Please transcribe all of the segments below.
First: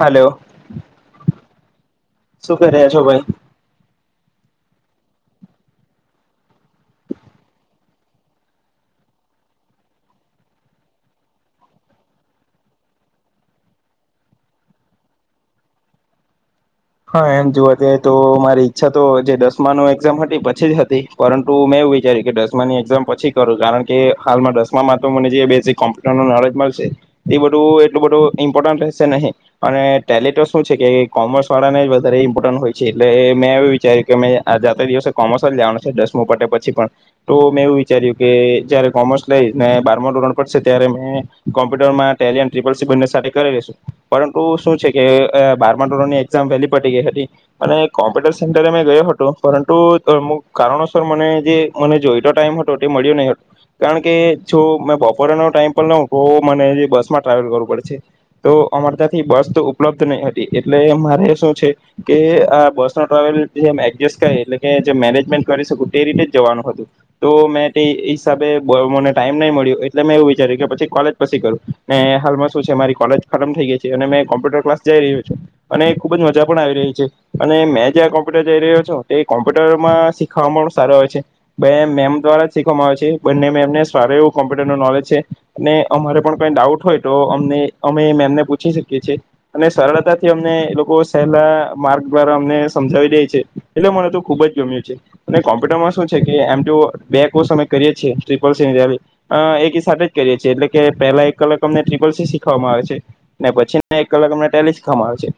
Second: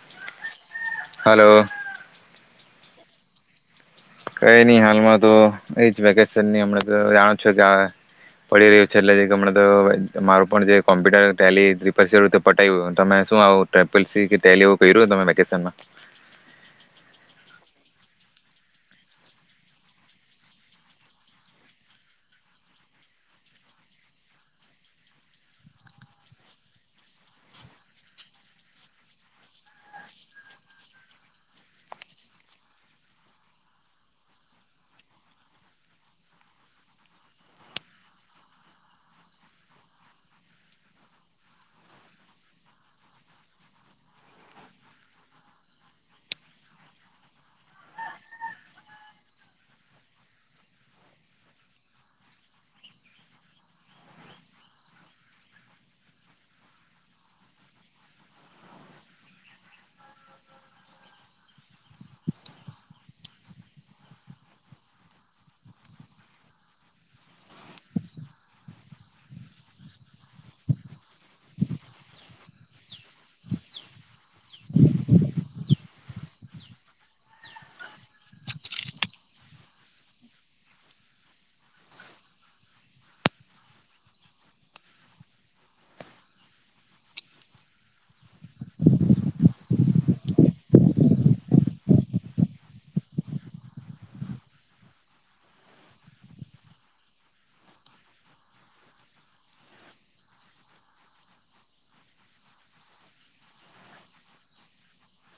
Hello hello. શું કર્યા છો ભાઈ. કઈ નહી હાલમાં તો એ જ વેકેશની હમણાં તો જાણો છો કે આ, પડી રહ્યો છે, એટલે આમના તો મારું પણ જે કોમ્પ્યુટર, ટેલી, ત્રીપલ સી, આવું પતાવ્યું છે, તમે શું આવું ત્રિપલ સી કે ટેલી એવું કર્યું તમારા વેકેશન માં? હા એમ જોવા જઈએ તો મારી ઈચ્છા તો જે દસમાનું એક્ઝામ હતી પછી જ હતી પરંતુ મેં એવું વિચાર્યું કે દસમાની એક્ઝામ પછી કરું કારણ કે હાલમાં દસમામાં તો મને જે બેઝિક કોમ્પ્યુટરનું નોલેજ મળશે એ બધું એટલું બધું ઈમ્પોર્ટન્ટ રહેશે નહીં અને ટેલી તો શું છે કે કોમર્સ. શાળાને જ વધારે ઇમ્પોર્ટન્ટ હોય છે એટલે મેં એવું વિચાર્યું કે મે આજતે દિવસે કોમર્સ જ લેવાનું છે દસમું પટે પછી પણ તો મેં એવું વિચાર્યું કે જયારે કોમર્સ લઈને બારમા ધોરણ પડશે ત્યારે મેં કોમ્પ્યુટરમાં ટેલિય ટિપલ સી બને સાથે કરી લશું પરંતુ શું છે કે બારમા ધોરણ ની એક્ઝામ પહેલી પતી ગઈ હતી, પણ એ કોમ્પ્યુટર સેન્ટરે મેં ગયો હતો, પરંતુ અમુક કારણોસર મને જે મને જોઈતો ટાઈમ હતો, તે મળ્યો નહી હતો, કારણ કે જો મેં બપોરનો ટાઈમ પણ ન તો મને જે બસમાં ટ્રાવેલ કરવું પડે છે, તો અમાર તંથી બસ, તો ઉપલબ્ધ નહી હતી, એટલે એમ મારે શું છે કે આ બસ ન ટ્રાવેલ જેમ એડજસ્ટ કર એટલે કે જે મેનેજમેન્ટ કરી શકું તે રીતે જ જવાનું હતું તો મેં તે હિસાબે મને ટાઈમ નહી મળ્યો એટલે મેં એવું વિચાર્યું કે પછી કોલેજ પછી કરું ને હાલમાં શું છે મારી કોલેજ ખતમ થઈ ગઈ છે અને મેં કોમ્પ્યુટર ક્લાસ જઈ રહ્યો છું અને ખૂબ જ મજા પણ આવી રહી છે, અને મેં જે્યાં કોમ્પ્યુટર જઈ રહ્યો છ તે કોમ્પ્યુટરમાં શીખવામાં પણ સારો આવે છે બે મેમ દ્વારા જ શીખવામાં આવે છે બંને મેમને સારું એવું કોમ્પ્યુટર નુ નોલેજ છે અને અમારે પણ કઈ ડાઉટ હોય તો અને અમે મેમને પૂછી શકીએ છીએ અને સરળતાથી અમને એ લોકો કોર્સ સહેલા માર્ગ દ્વારા અમને સમજાવી દે છે, એટલે મને તો ખુબ જ ગમ્યું છે, અને કોમ્પ્યુટરમાં શું છે, કે એમ તો બે કોષ અમે કરીએ છીએ ત્રીપલ સી અને ટેલી આ એકી સાથે જ કરીએ છીએ, એટલે કે પહેલા એક કલાક અમને ત્રીપલ સી શીખવામાં આવે છે, ને પછી ના એક કલાક અમને ટેલી શીખવામાં આવે છે.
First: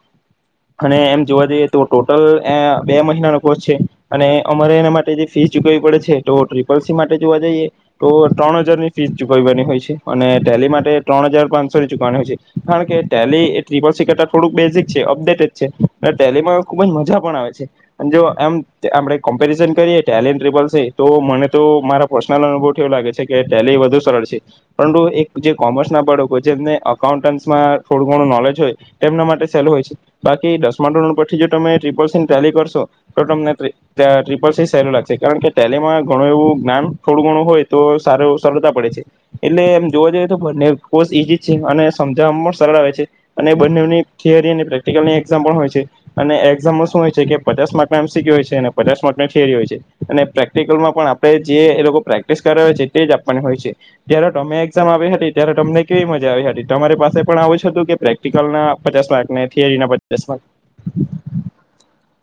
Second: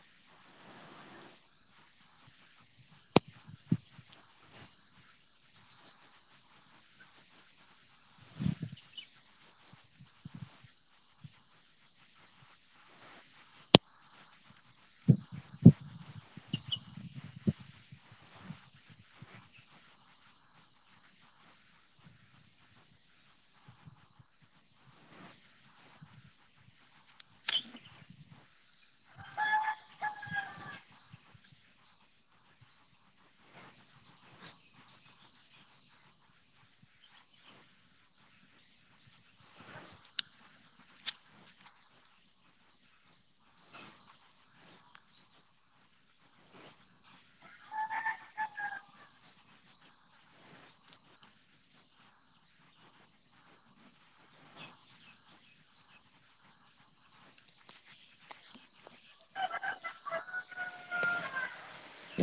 અને એમ જોવા જઈએ તો ટોટલ એ બે મહિનાનો કોર્સ છે અને અમારે એના માટે જે ફીસ ચૂકવવી પડે છે તો ટ્રિપલસી માટે જોવા જઈએ તો ત્રણ હજારની ફીસ ચુકવવાની હોય છે અને ટેલી માટે ત્રણ હજાર પાંચસો ની ચૂકવવાની હોય છે કારણ કે ટેલી એ ટ્રિપલસી કરતા થોડુંક બેઝિક છે. ડેટ જ છે, ટેલીમાં ખૂબ જ મજા પણ આવે છે, અને જો એમ આપણે કમ્પેરિઝન કરીએ ટેલી એન્ડ ટ્રિપલ સી તો મને તો મારા પર્સનલ અનુભવવોથી તો એવુ લાગે છે કે ટેલી વધુ સરળ છે, પરંતુ એક જે કોમર્સ ના બાળકો જેમને અકાઉન્ટન્ટમાં થોડું ઘણું નોલેજ હોય, તેમના માટે સેલુ હોય છે. બા ધછથી તમે ટપલ સન ટટેલી કરશો તો તમને ટ્રીપલ સન સહેું લાગશે કારણ કે ટટેલીમાં ઘણું એવું જ્ઞાન થોડું ઘણું હોય તો સારું સરળતા પડે છે એટલે એમ જોવા જઈએ તો બને કો ઈઝ છે અને સમજાવવામાં પણ સરળ આવે છે અને બનેની થિયરી પ્રે પ્રેક્ટિકલની એક્ઝામ પણ હોય છે અને એક્ઝામમાં શું હોય છે કે પચાસ માર્ક એમ સી્ ક્યુ હોય છે અને પચાસ માર્કની થિયરી હોય છે અને પ્રેક્ટિકલમાં પણ આપણે જે એ લોકો પ્રેક્ટિસ કરાવ હોય છે તે જ આપવાની હોય છે જ્યારે તમે એક્ઝામ આવી હતી ત્યારે તમને કેવી મજા આવી હતી તમારી પાસે પણ આવું જ હતું કે પ્રેક્ટિકલ ના પચાસ માર્કને. કેરી ના બધસમાં.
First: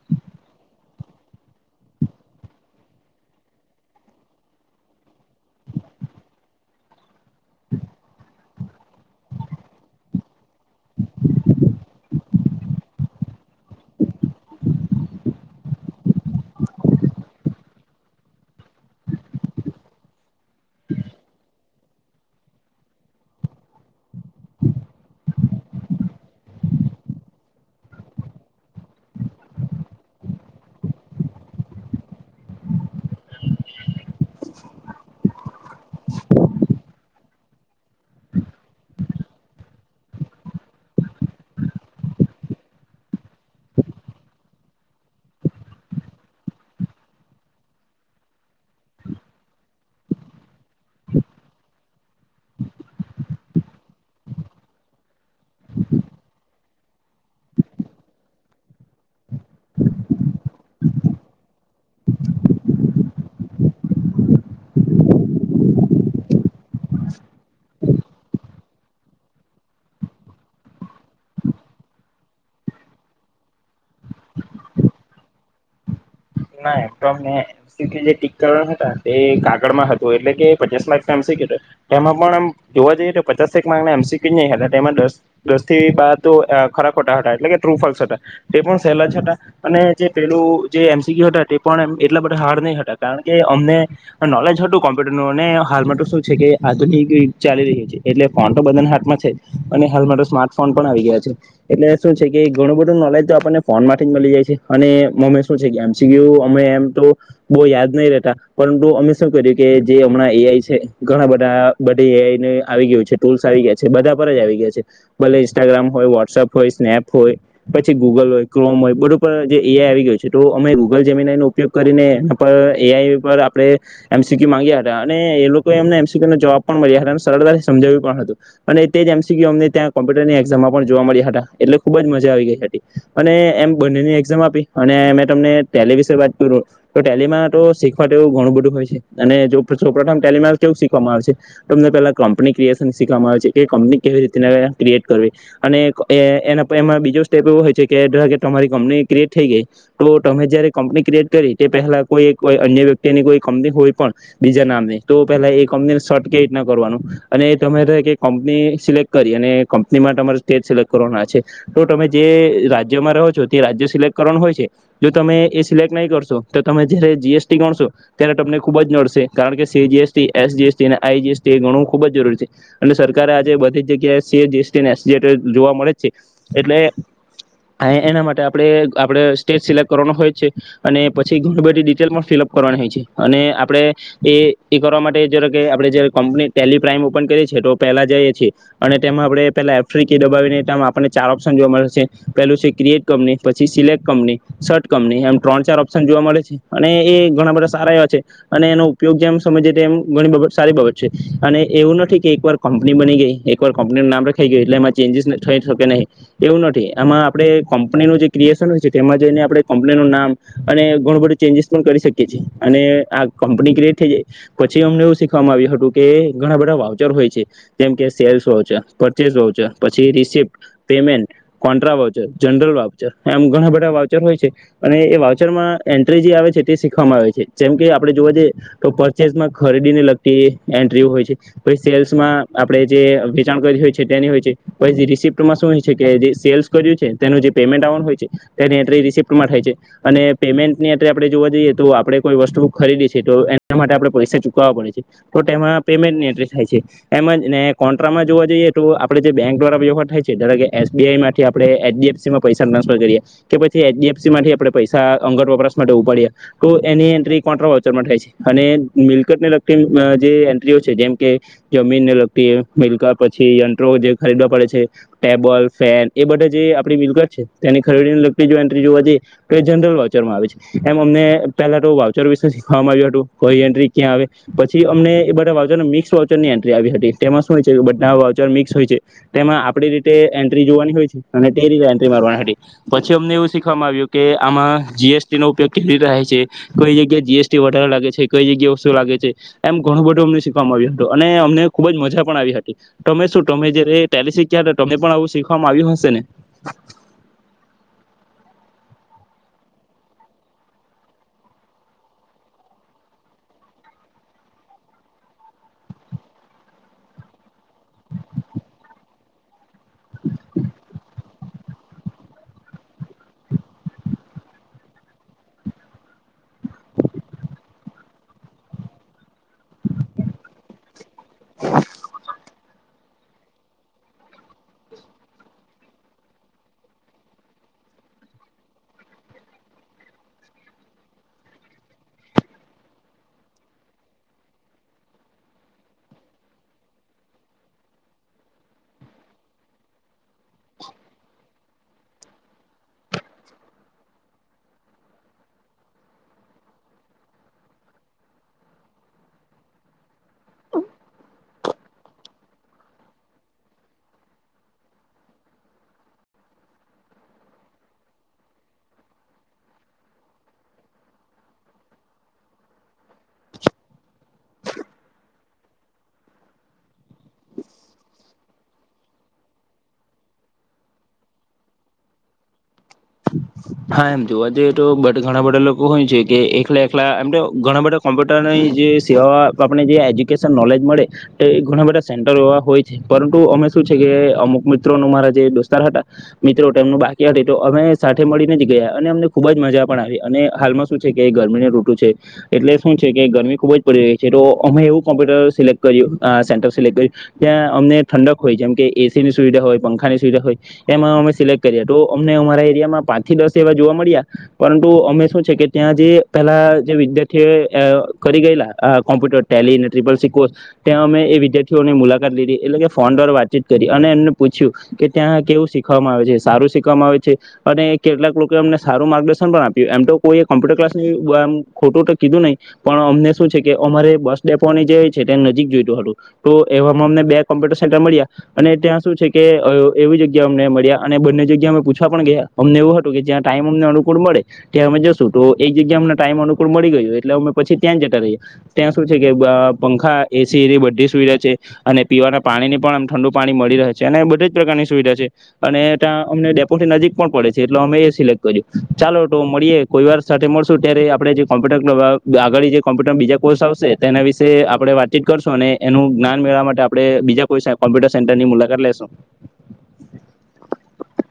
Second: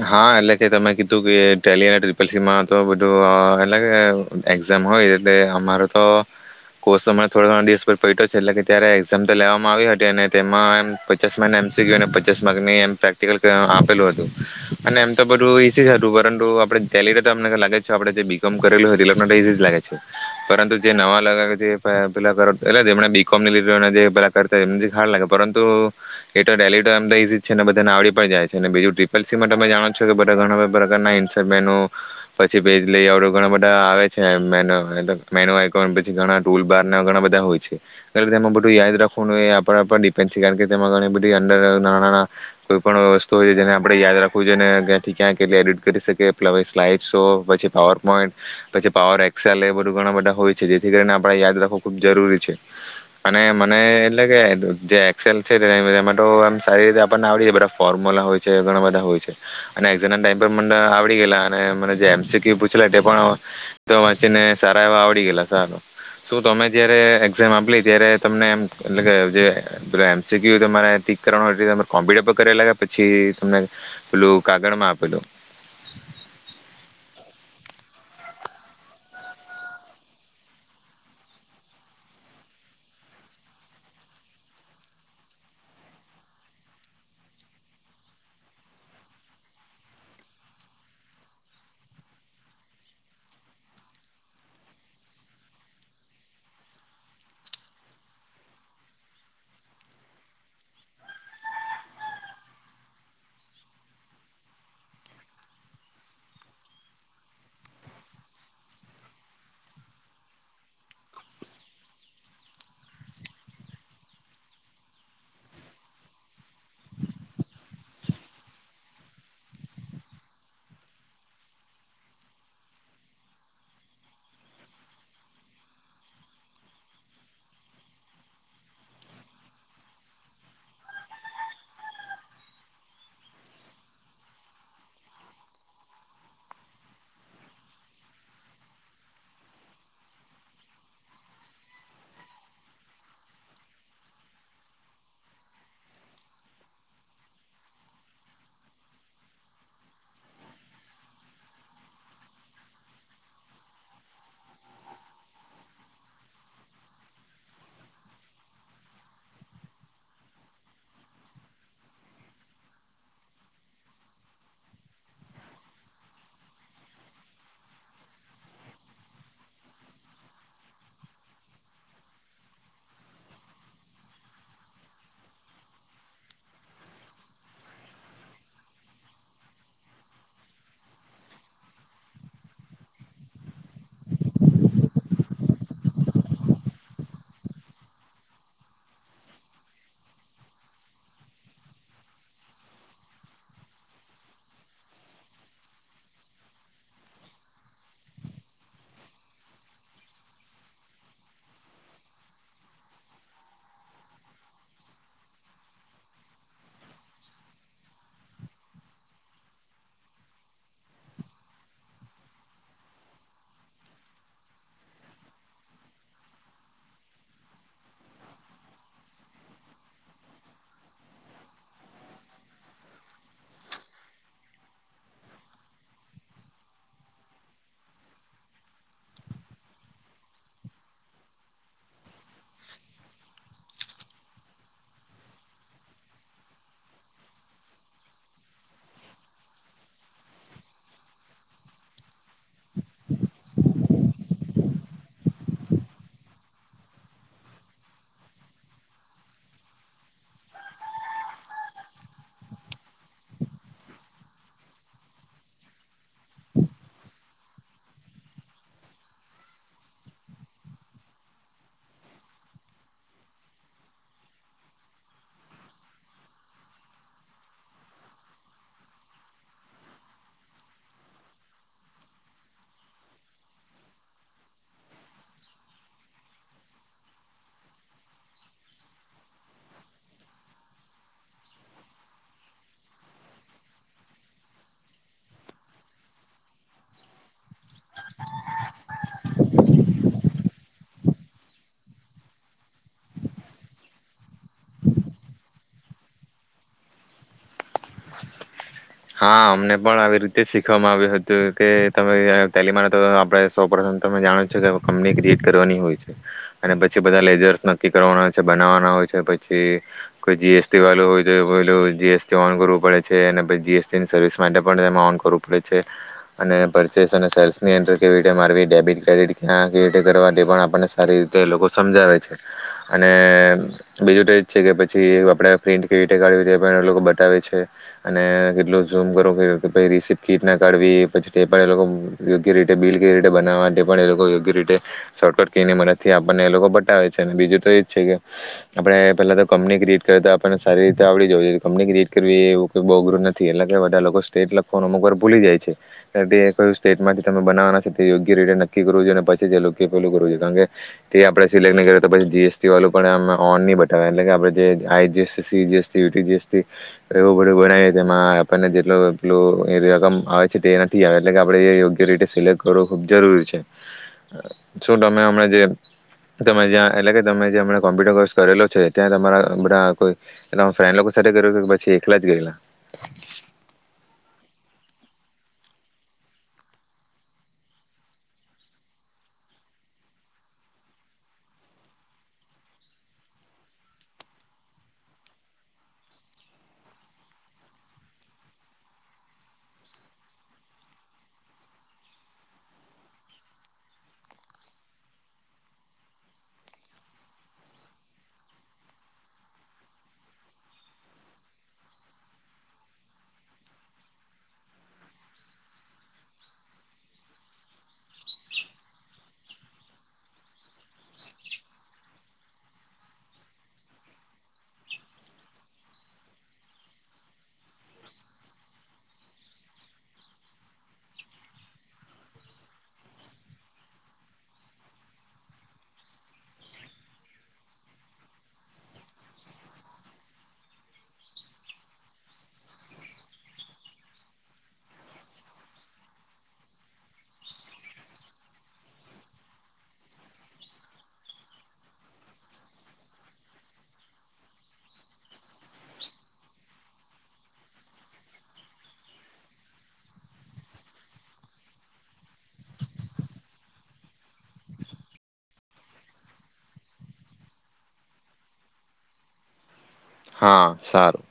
હા એટલે કે તમે કીધું કે ટેલી અને ટ્રિપલ સી માં તો એટલે કે એક્ઝામ હોય એટલે અમારો તો કોર્સ હમણાં થોડા ઘણ દિવસ પએલા પયતો છે એટલે કે, ત્યારે એક્ઝામ તો લેવામાં આવી હતી અને તેમાં એમ પચાસ માગને એમસી ક્યુ ને પચાસ માર્ગ ની એમ પ્રેક્ટિકલ આપેલું હતું. અને એમ તો બધું ઈઝ જ હતું પરંતુ આપડે ટેલી તો અમને ખા લે આપડે જે બીકોમ કરેલું હોય એ લોકોને ઇઝી જ લાગે છે પરંતુ જે નવા લાવ પટલેમ બીકોમની લી પેલા કરતા એમ ખ લાગે પરંતુ એ તો ડેલી એમ તો ઈઝીજ છે ને બધાને આવડી પણ જાય છે બીજું ત્રીપ--. પછી મા તમે જાણો છો કે બધા ઘણા પ્રકારના, [unintelligible] પછી ભેજ લઈ ઘણા બધા આવે છે, એમ મેન મેના પણ પછી ઘણા ટુલ બાર ના ઘણા બધા હોય. એ એમાં બધું યાદ રાખવાનું એ પણ આપણ ડિપેન્ડ થયા કારણ કે તેમાં ઘણી બધી અંદર નાણા, કોઈ પણ વસ્તુ હોય છે, જેને આપડણે યાદ રાખવું જોઈએ ને ક્યાંથી ક્યાં કેટલી એડિટ કરી શકે પલે સ્લાઈડ શો, પછી પાવર પોઈન્ટ પછી પાવર એક્સેલ એ બધું ઘણા બધા હોય છે જેથી કરીને આપણે યાદ રાખવું ખૂબ જરૂરી છે અને મને એટલે કે જે સેલુ છે [unintelligible] એમાં તો સારી રીતે આપને બધા ફર્મુલા હોય. છે ઘણા બધા હોય છે અને એઝા ના ટાઈમ પર મા આવડી ગયેલા. અને મને જે એમસી ક્યુ પુછે લલા તેટ પણ તો. [unintelligible] ચને સારવા આ આવડી ગેલા સાલું. શું તમે જ્યારે એક્ઝામ આપ લ ત્યારે તમને એમ એટલે કે જે એમસીક્યુ તમારે ટઠીક કરવાનું હોય તમારે કોમ્પ્યુટર પર કરે લાગ્યા પછી. તમને પેલું કાગળ માં આપેલું. ના એમ તોમ મેં જે ટીક કરવા હતા કાગળમાં હતું એટલે કે પચાસ માક ના એમસી ક્યુ હતો એમાં પણ આમ જોવા જઈએ તો પચાસ ના એમસી ક્યુ નહી હતા તેમાં દસ થી બાર ખરા ખોટા હતા એટલે કે ટ્રુફોલ્સ હતા તે પણ સહેલાજ હતા અને જે પેલું જે એટલા બધા હાર્ડ નહી હતા કારણ કે અમને નોલેજ હતું કોમ્પ્યુટર નુ અને હાલમાં શું છે કે આધુનિક યુગ ચાલી રહ્યું છે એટલે ફોન તો બધાના હાથમાં છે જ અને હાલ માટે સ્માર્ટ ફોન પણ આવી ગયા છે એટલે શું છે કે ઘણું બધું નોલેજ તો આપણને ફોન માંથી જ મળી જાય છે અને મમે શું છે એમ ું અમે એમ તો બહુ યાદ નહી રહેતા પરંતુ અમે શું કર્યું કે જે હમણાં એઆઈ છે ઘણા બધા બધા એઆઈને આવી ગયું છે ટૂલ્સ આવી ગયા છે બધા પર જ આવી ગયા છે ભલે ઇન્સ્ટાગ્રામ હોય વોટ્સપ હોય સ્નેપ હોય પછી ગૂગલ હોય ક્રોમ હોય બરોબર જે એઆઈ આવી ગયું છે તો અમે. ગૂગલ જેમીના એનો ઉપયોગ કરીને એના પર એઆઈ પર આપણે એમસીક્યુ માંગ્યા હતા અને એ લોકોએ એમને એમસીક્યુના જવાબ પણ મળ્યા હતા અને સરળતાથી સમજાવ્યું પણ હતું અને તે જ એમસીક્યુ અમને ત્યાં કોમ્પ્યુટરની એક્ઝામમાં પણ જોવા મળ્યા હતા એટલે ખૂબ જ મજા આવી ગઈ હતી અને એમ બંનેની એક્ઝામ આપી અને અમે તમને. ટેલી વાત કરું તો ટેલમા તો શીખવા એવું ઘણું બધું હોય છે અને જો પ્રથમ ટેલમા કેવું શીખવામાં આવે છે તો તમને પેલા કંપની ક્રિએશન શીખવામાં આવે છે કે કંપની કેવી રી ક્રિએટ કરવી અને એના એમાં બીજો સ્ટેપ એવો હોય છે કે તમારી કંપની ક્રિએટ થઈ ગઈ તો તમે જયારે કંપની ક્રિએટ કરી તે પહેલા કોઈ અન્ય વ્યક્તિની કોઈ કંપની હોય પણ બીજા નામને તો પહેલા એ કંપનીને સર્ટ ક રીતના કરવાનું અને તમે કે કંપની સિલેક્ટ કરી અને કંપનીમાં તમારે સ્ટેટ સિલેક્ટ કરવાનું છે તો તમે જે રાજ્યમાં રહો છો તે રાજ્ય સિલેક્ટ કરવાનું હોય છે. તમે એ સિલેક્ટ નહીં કરશો તો તમે જ્યારે જીએસટી ગણશો ત્યારે તમને ખૂબ જ નડશે કારણ કે સી જીએસટી એસ જીએસટી અને આઈ જીએસટી એ ગણવું ખૂબ જરૂરી છે એટલે સરકારે આજે બધી જ જગ્યાએ સી જીએસટી અને એસ જએસટી જોવા મળે જ છે એટલે એના માટે આપણે આપણે સ્ટેટ સિલેક્ટ કરવાનો હોય છે અને પછી ઘણી બધી ડિટેલ પણ ફિલઅપ કરવાની હોય છે અને આપણે એ એ કરવા માટે જરા કે આપણે કંપની ટેલી પ્રાાઈમ ઓપન કરીએ છીએ તો પહેલા જઈએ છીએ અને તેમાં આપણે પેલા એફ્રિકી દબાવીને એમાં આપણને ચાર ઓપ્શન જોવા મળે છે પેલું છે ક્રિએટ કંપની પછી સિલેક્ટ કંપની શર્ટ કંપની એમ ત્રણ ચાર ઓપ્શન જોવા મળે છે અને એ ઘણા બધા સારા એવા છે અને એનો ઉપયોગ જેમ સમજ તે એમ ઘણી સારી બાબત છે અને એવું નથી કે એકવાર કંપની બની ગઈ એકવાર કંપનીનું નામ રખાઈ ગયું એટલે એમાં ચેન્જીસ થઈ શકે નહીં એવું નથી આમાં આપે કંપનીનું જે ક્રિએશન હોય છે તેમાં આપણે કંપનીનુંું નામ અને ઘણું બધું ચેન્જીસ પણ કરી શકીએ છીએ અને આ કંપની ક્રિએટ થઈ જાય પછી અમને એવું શીખવાવામાં આવ્યું હતું કે ઘણા બધા વાઉચર હોય છે જેમ કે સેલ્સ વાઉચર પરચેસ વાઉચર પછી receipt payment contra voucher general voucher આમ ઘણા બધા એ વાચરમાં એન્ટ્રી જે આવે છે તે શીખવામાં આવે છે જેમ કે આપણે જોવા જઈએ તો પરચેસમાં ખરીદીને લગતી એન્ટ્રી હોય છે સેલ્સમાં આપણે જે વેચાણ કર હોય છે તેની હોય છે પછ રિસપ્ટમાં શું હોય છે કે જે સેલ્સ કર્યું છે તેનું જે પેમેન્ટ આવવાનું હોય છે તે રિ્ટમાં થાય છે અને પેમેન્ટની એ આપણે જોવા જઈએ તો આપણે કોઈ વસ્તુ ખરીદી છે તો એના માટે આપણે પૈસા ચુકવવા પડે છે તો તેમાં પેમેન્ટની એન્ટ થાય છે એમ ને કોન્ટ્રામાં જોવા જઈએ તો આપડે જે બેંક દ્વારા વ્યવહાર થાય છે કે એસબીઆઈ થી આપણે એચડીએફસી માં પૈસા ટ્રાન્સફર કરીએ. કે પછી એચડીએફસી થી આપણે પૈસા અંગટ વપરાશ માટે ઉપાડ્યા તો એની એન્ટ્રી કોન્ટ્રા વચરમાં થાય છે અને મિલકત ને લગતી જે એન્ટ્રીઓ છે જેમ કે જમીનને લગતી મિલકત પછી યન્ટ્રો જે ખરીદવા પડે છે ટેબલ ફેન એ બધે જે આપણી મિલકત છે તેની ખરીદીને લગતી જોઈ તો એ જનરલ વાઉચરમાં આવે છે એમ અમને પેલા તો વાઉચર વિશે શીખવામાં આવ્યું હતું એન્ટ્રી ક્યાં આવે પછી અમને એ બધાઉચર મિક્સ વાઉચરની એન્ટ્રી આવી હતી તેમાં શું હોય છે બધા વાઉચર મિક્સ હોય છે તેમાં આપડી રીતે એન્ટ્રી જોવાની હોય છે અને તે રીતે એન્ટ મારવાની. પ અમને એવું શીખવામાં આવ્યું કે આમાં જીએસટી નો ઉપયોગ કેવી રહે છે કઈ જગ્યાએ જીએસટી વધારે લાગે છે કઈ જગ્યાએ ઓતુ લાગે છે એમ ઘણું બધું અમને શીખવામાં આવ્યું હતું અને અમને ખુબ જ મજા પણ આવી હતી તમે શું તમે જારે પહેલી શીખ્યા તમને પણ આવું શીખવામાં આવ્યું હશે ને. હા અમને પણ આવી રીતે શીખવામાં આવ્યું હતું કે તમે તલીમા તો આપ સોપ તમે જાણો છો કંપની ક્રિએટ કરવાની હોય છે અને પછી બધા લેઝર્સ નક્કી કરવાના હોય છે બનાવવાના હોય છે પછી કોઈ જીએસટી વાળું હોય. જે પેલું જીએસટી ઓન કરવું પડે છે અને પછી જીએસટી સર્વિસ માટે પણ તેમાં ઓન કરવું પડે છે અને પરચેસ અને સેલ્સની એન્ટર કેવી રીતે મારી ડેબિટ ક્રેડિટ ત્યાં કે કરવા માટે પણ આપણને સારી રીતે લોકો સમજાવે છે. અને બીજું તો એ જ છે કે પછી એક આપડા પ્રિન્ટ કેવી રીતે કાઢવી પણ લોકો બતાવે છે અને કેટલું ઝૂમ કરો કે કે ભાઈ રિસીપ્ટ કીટ ના કાઢવી પછી તેટે પણ એ લોકો યોગ્ય રીતે બિલ કવી રીતે બનાવવા પણ એ લોકો યોગ્ય રીતે શોર્ટકટ કને મદથી આપણને એ લોકો બતાવે છે અને બીજું તો એ જ છે કે આપણે પહેલાં તો કંપની ક્રિએટ કરએ તો આપણને સારી રીતે આવડી જવું જોઈએ કંપની ક્રિએટ કરવી એવું કોઈ બહોગરું નથી એ કે બધા લોકો સ્ટેટ લખો અમુક વાર ભૂલી જાય છે તે કયું સ્ટેટમાંથી તમે બનાવવાના છ તે યોગ્ય રીતે નક્કી કરવું જોઈએ અને પછી જે લોકો પેલું કરવું જોઈએ કારણ કે તે આપણે સિલેક્ટ નહીં કરએ. તો પછી જીએસટી વાળું પણમે ઓન નહી બતાવ એટલે કે આપણે જે આઈ જીએસ સીજીએસટી યટી જીએસથી એવું બધું બનાવીએ તેમાં રકમ આવે છે તે નથી આવે એટલે કે આપણે યોગ્ય રીતે સિલેક્ટ કરવું ખબ જરૂરી છે. શું તમે હમણા જે એટલે કે તમે કોમ્પ્યુટર કોર્સ કરેલો છે ત્યાં તમારા બધા ફ્રેન્ડ લોકો સાથે કર પછી એકલા જ ગયેલા? હા એમ જોવા જઈએ તો બટ ઘણા બધા લોકો હોય છે કે એકલા એકલા એમ તો ઘણા બધા કોમ્પ્યુટરની જે સેવા આપને જે એજ્યુકેશન નોલેજ મળે એ ઘણા બધા સેન્ટરો એવા હોય છે પરંતુ અમે શું છે કે અમુક મિત્રો નું મારા જે દોસ્તાર હતા મિત્રો એમનું બાકી હત તો અમે સા મળીને જ ગયા અને અમને ખૂબ જ મજા પણ આવી અને હાલમાં શું છે કે ગરમીનું રૂટું છે એટલે શું છે કે ગરમી ખૂબ જ પડી રહી છે. તો અમે એવું કોમ્પ્યુટર સિલેક્ટ કર્યું સેન્ટર સિલેક્ટ કર્યું ત્યાં અમને ઠંડક હોય જેમ કે એસીની સુવિધા હોય, પંખાની સુવિધા હોય એમાં અમે સિલેક્ટ કર્યા તો અમને અમારા એરિયામાં પાંચથી દસ એવા જોવા મળ્યા પરંતુ અમે શું છે કે ત્યાં જે પેલા જે વિદ્યાર્થીઓ અ કરી ગયેલા computer Tally triple C course ત્યાં અમે એ વિદ્યાર્થીઓની મુલાકાત લીધી એટલે કે ફોન પર્વાર વાતચીત કરી અને એમને પૂછ્યું કે ત્યાં કેવું શીખવામાં આવે છે સારું શીખવામાં આવે છે અને કેટલાક લોકો અમને સારું માર્ગદર્શન પણ આપ્યું એમ તો કોઈ કોમ્પ્યુટર ક્લાસ આમ ખોટું તો કીધું નહીં પણ અમને શું છે કે અમારે બસ ડેપોની જે છે તેને નજીક જોઈતું હતું. તો એવામાં અમને બે કોમ્પ્યુટર સેન્ટર મળ્યા અને ત્યાં શું છે કે એવી જગ્યા અમને મળ્યા અને બંને જગ્યા અમે પૂછવા પણ ગયા અમને એવું હતું કે જ્યાં ટાઈમ અમને અનુકૂળ મળે ત્યાં અમે જશું તો એક જગ્યા અમને ટાઈમ અનુકૂળ મળી ગયયો એટલે અમે પછી ત્યાં જતા રહીએ ત્યાં શું છે કે પંખા એસીની બધી સુવિધા છે અને પીવાના પાણીની પણ આમ ઠંડુ પાણી મળી રહે છે અને બધી જ પ્રકારની સુવિધા છે અને ત્યાં અમને ડેપોથી નજીક પણ પડે છે. એટલે અમે સિલેક્ટ કર ચાલો તો મળીએ કોઈ વાર સાથે મળશું ત્યારે આપણે જે કોમ્પ્યુટર અગાડી જે કોમ્પ્યુટર બીજા કોર્સ આવશે તેના વિશે આપણે વાતચીત કરશું અને એનું જ્ઞાન મેળવવા માટે આપણે બીજા કોઈ કોમ્પ્યુટર સેન્ટરની મુલાકાત લેેશું. હા સારું.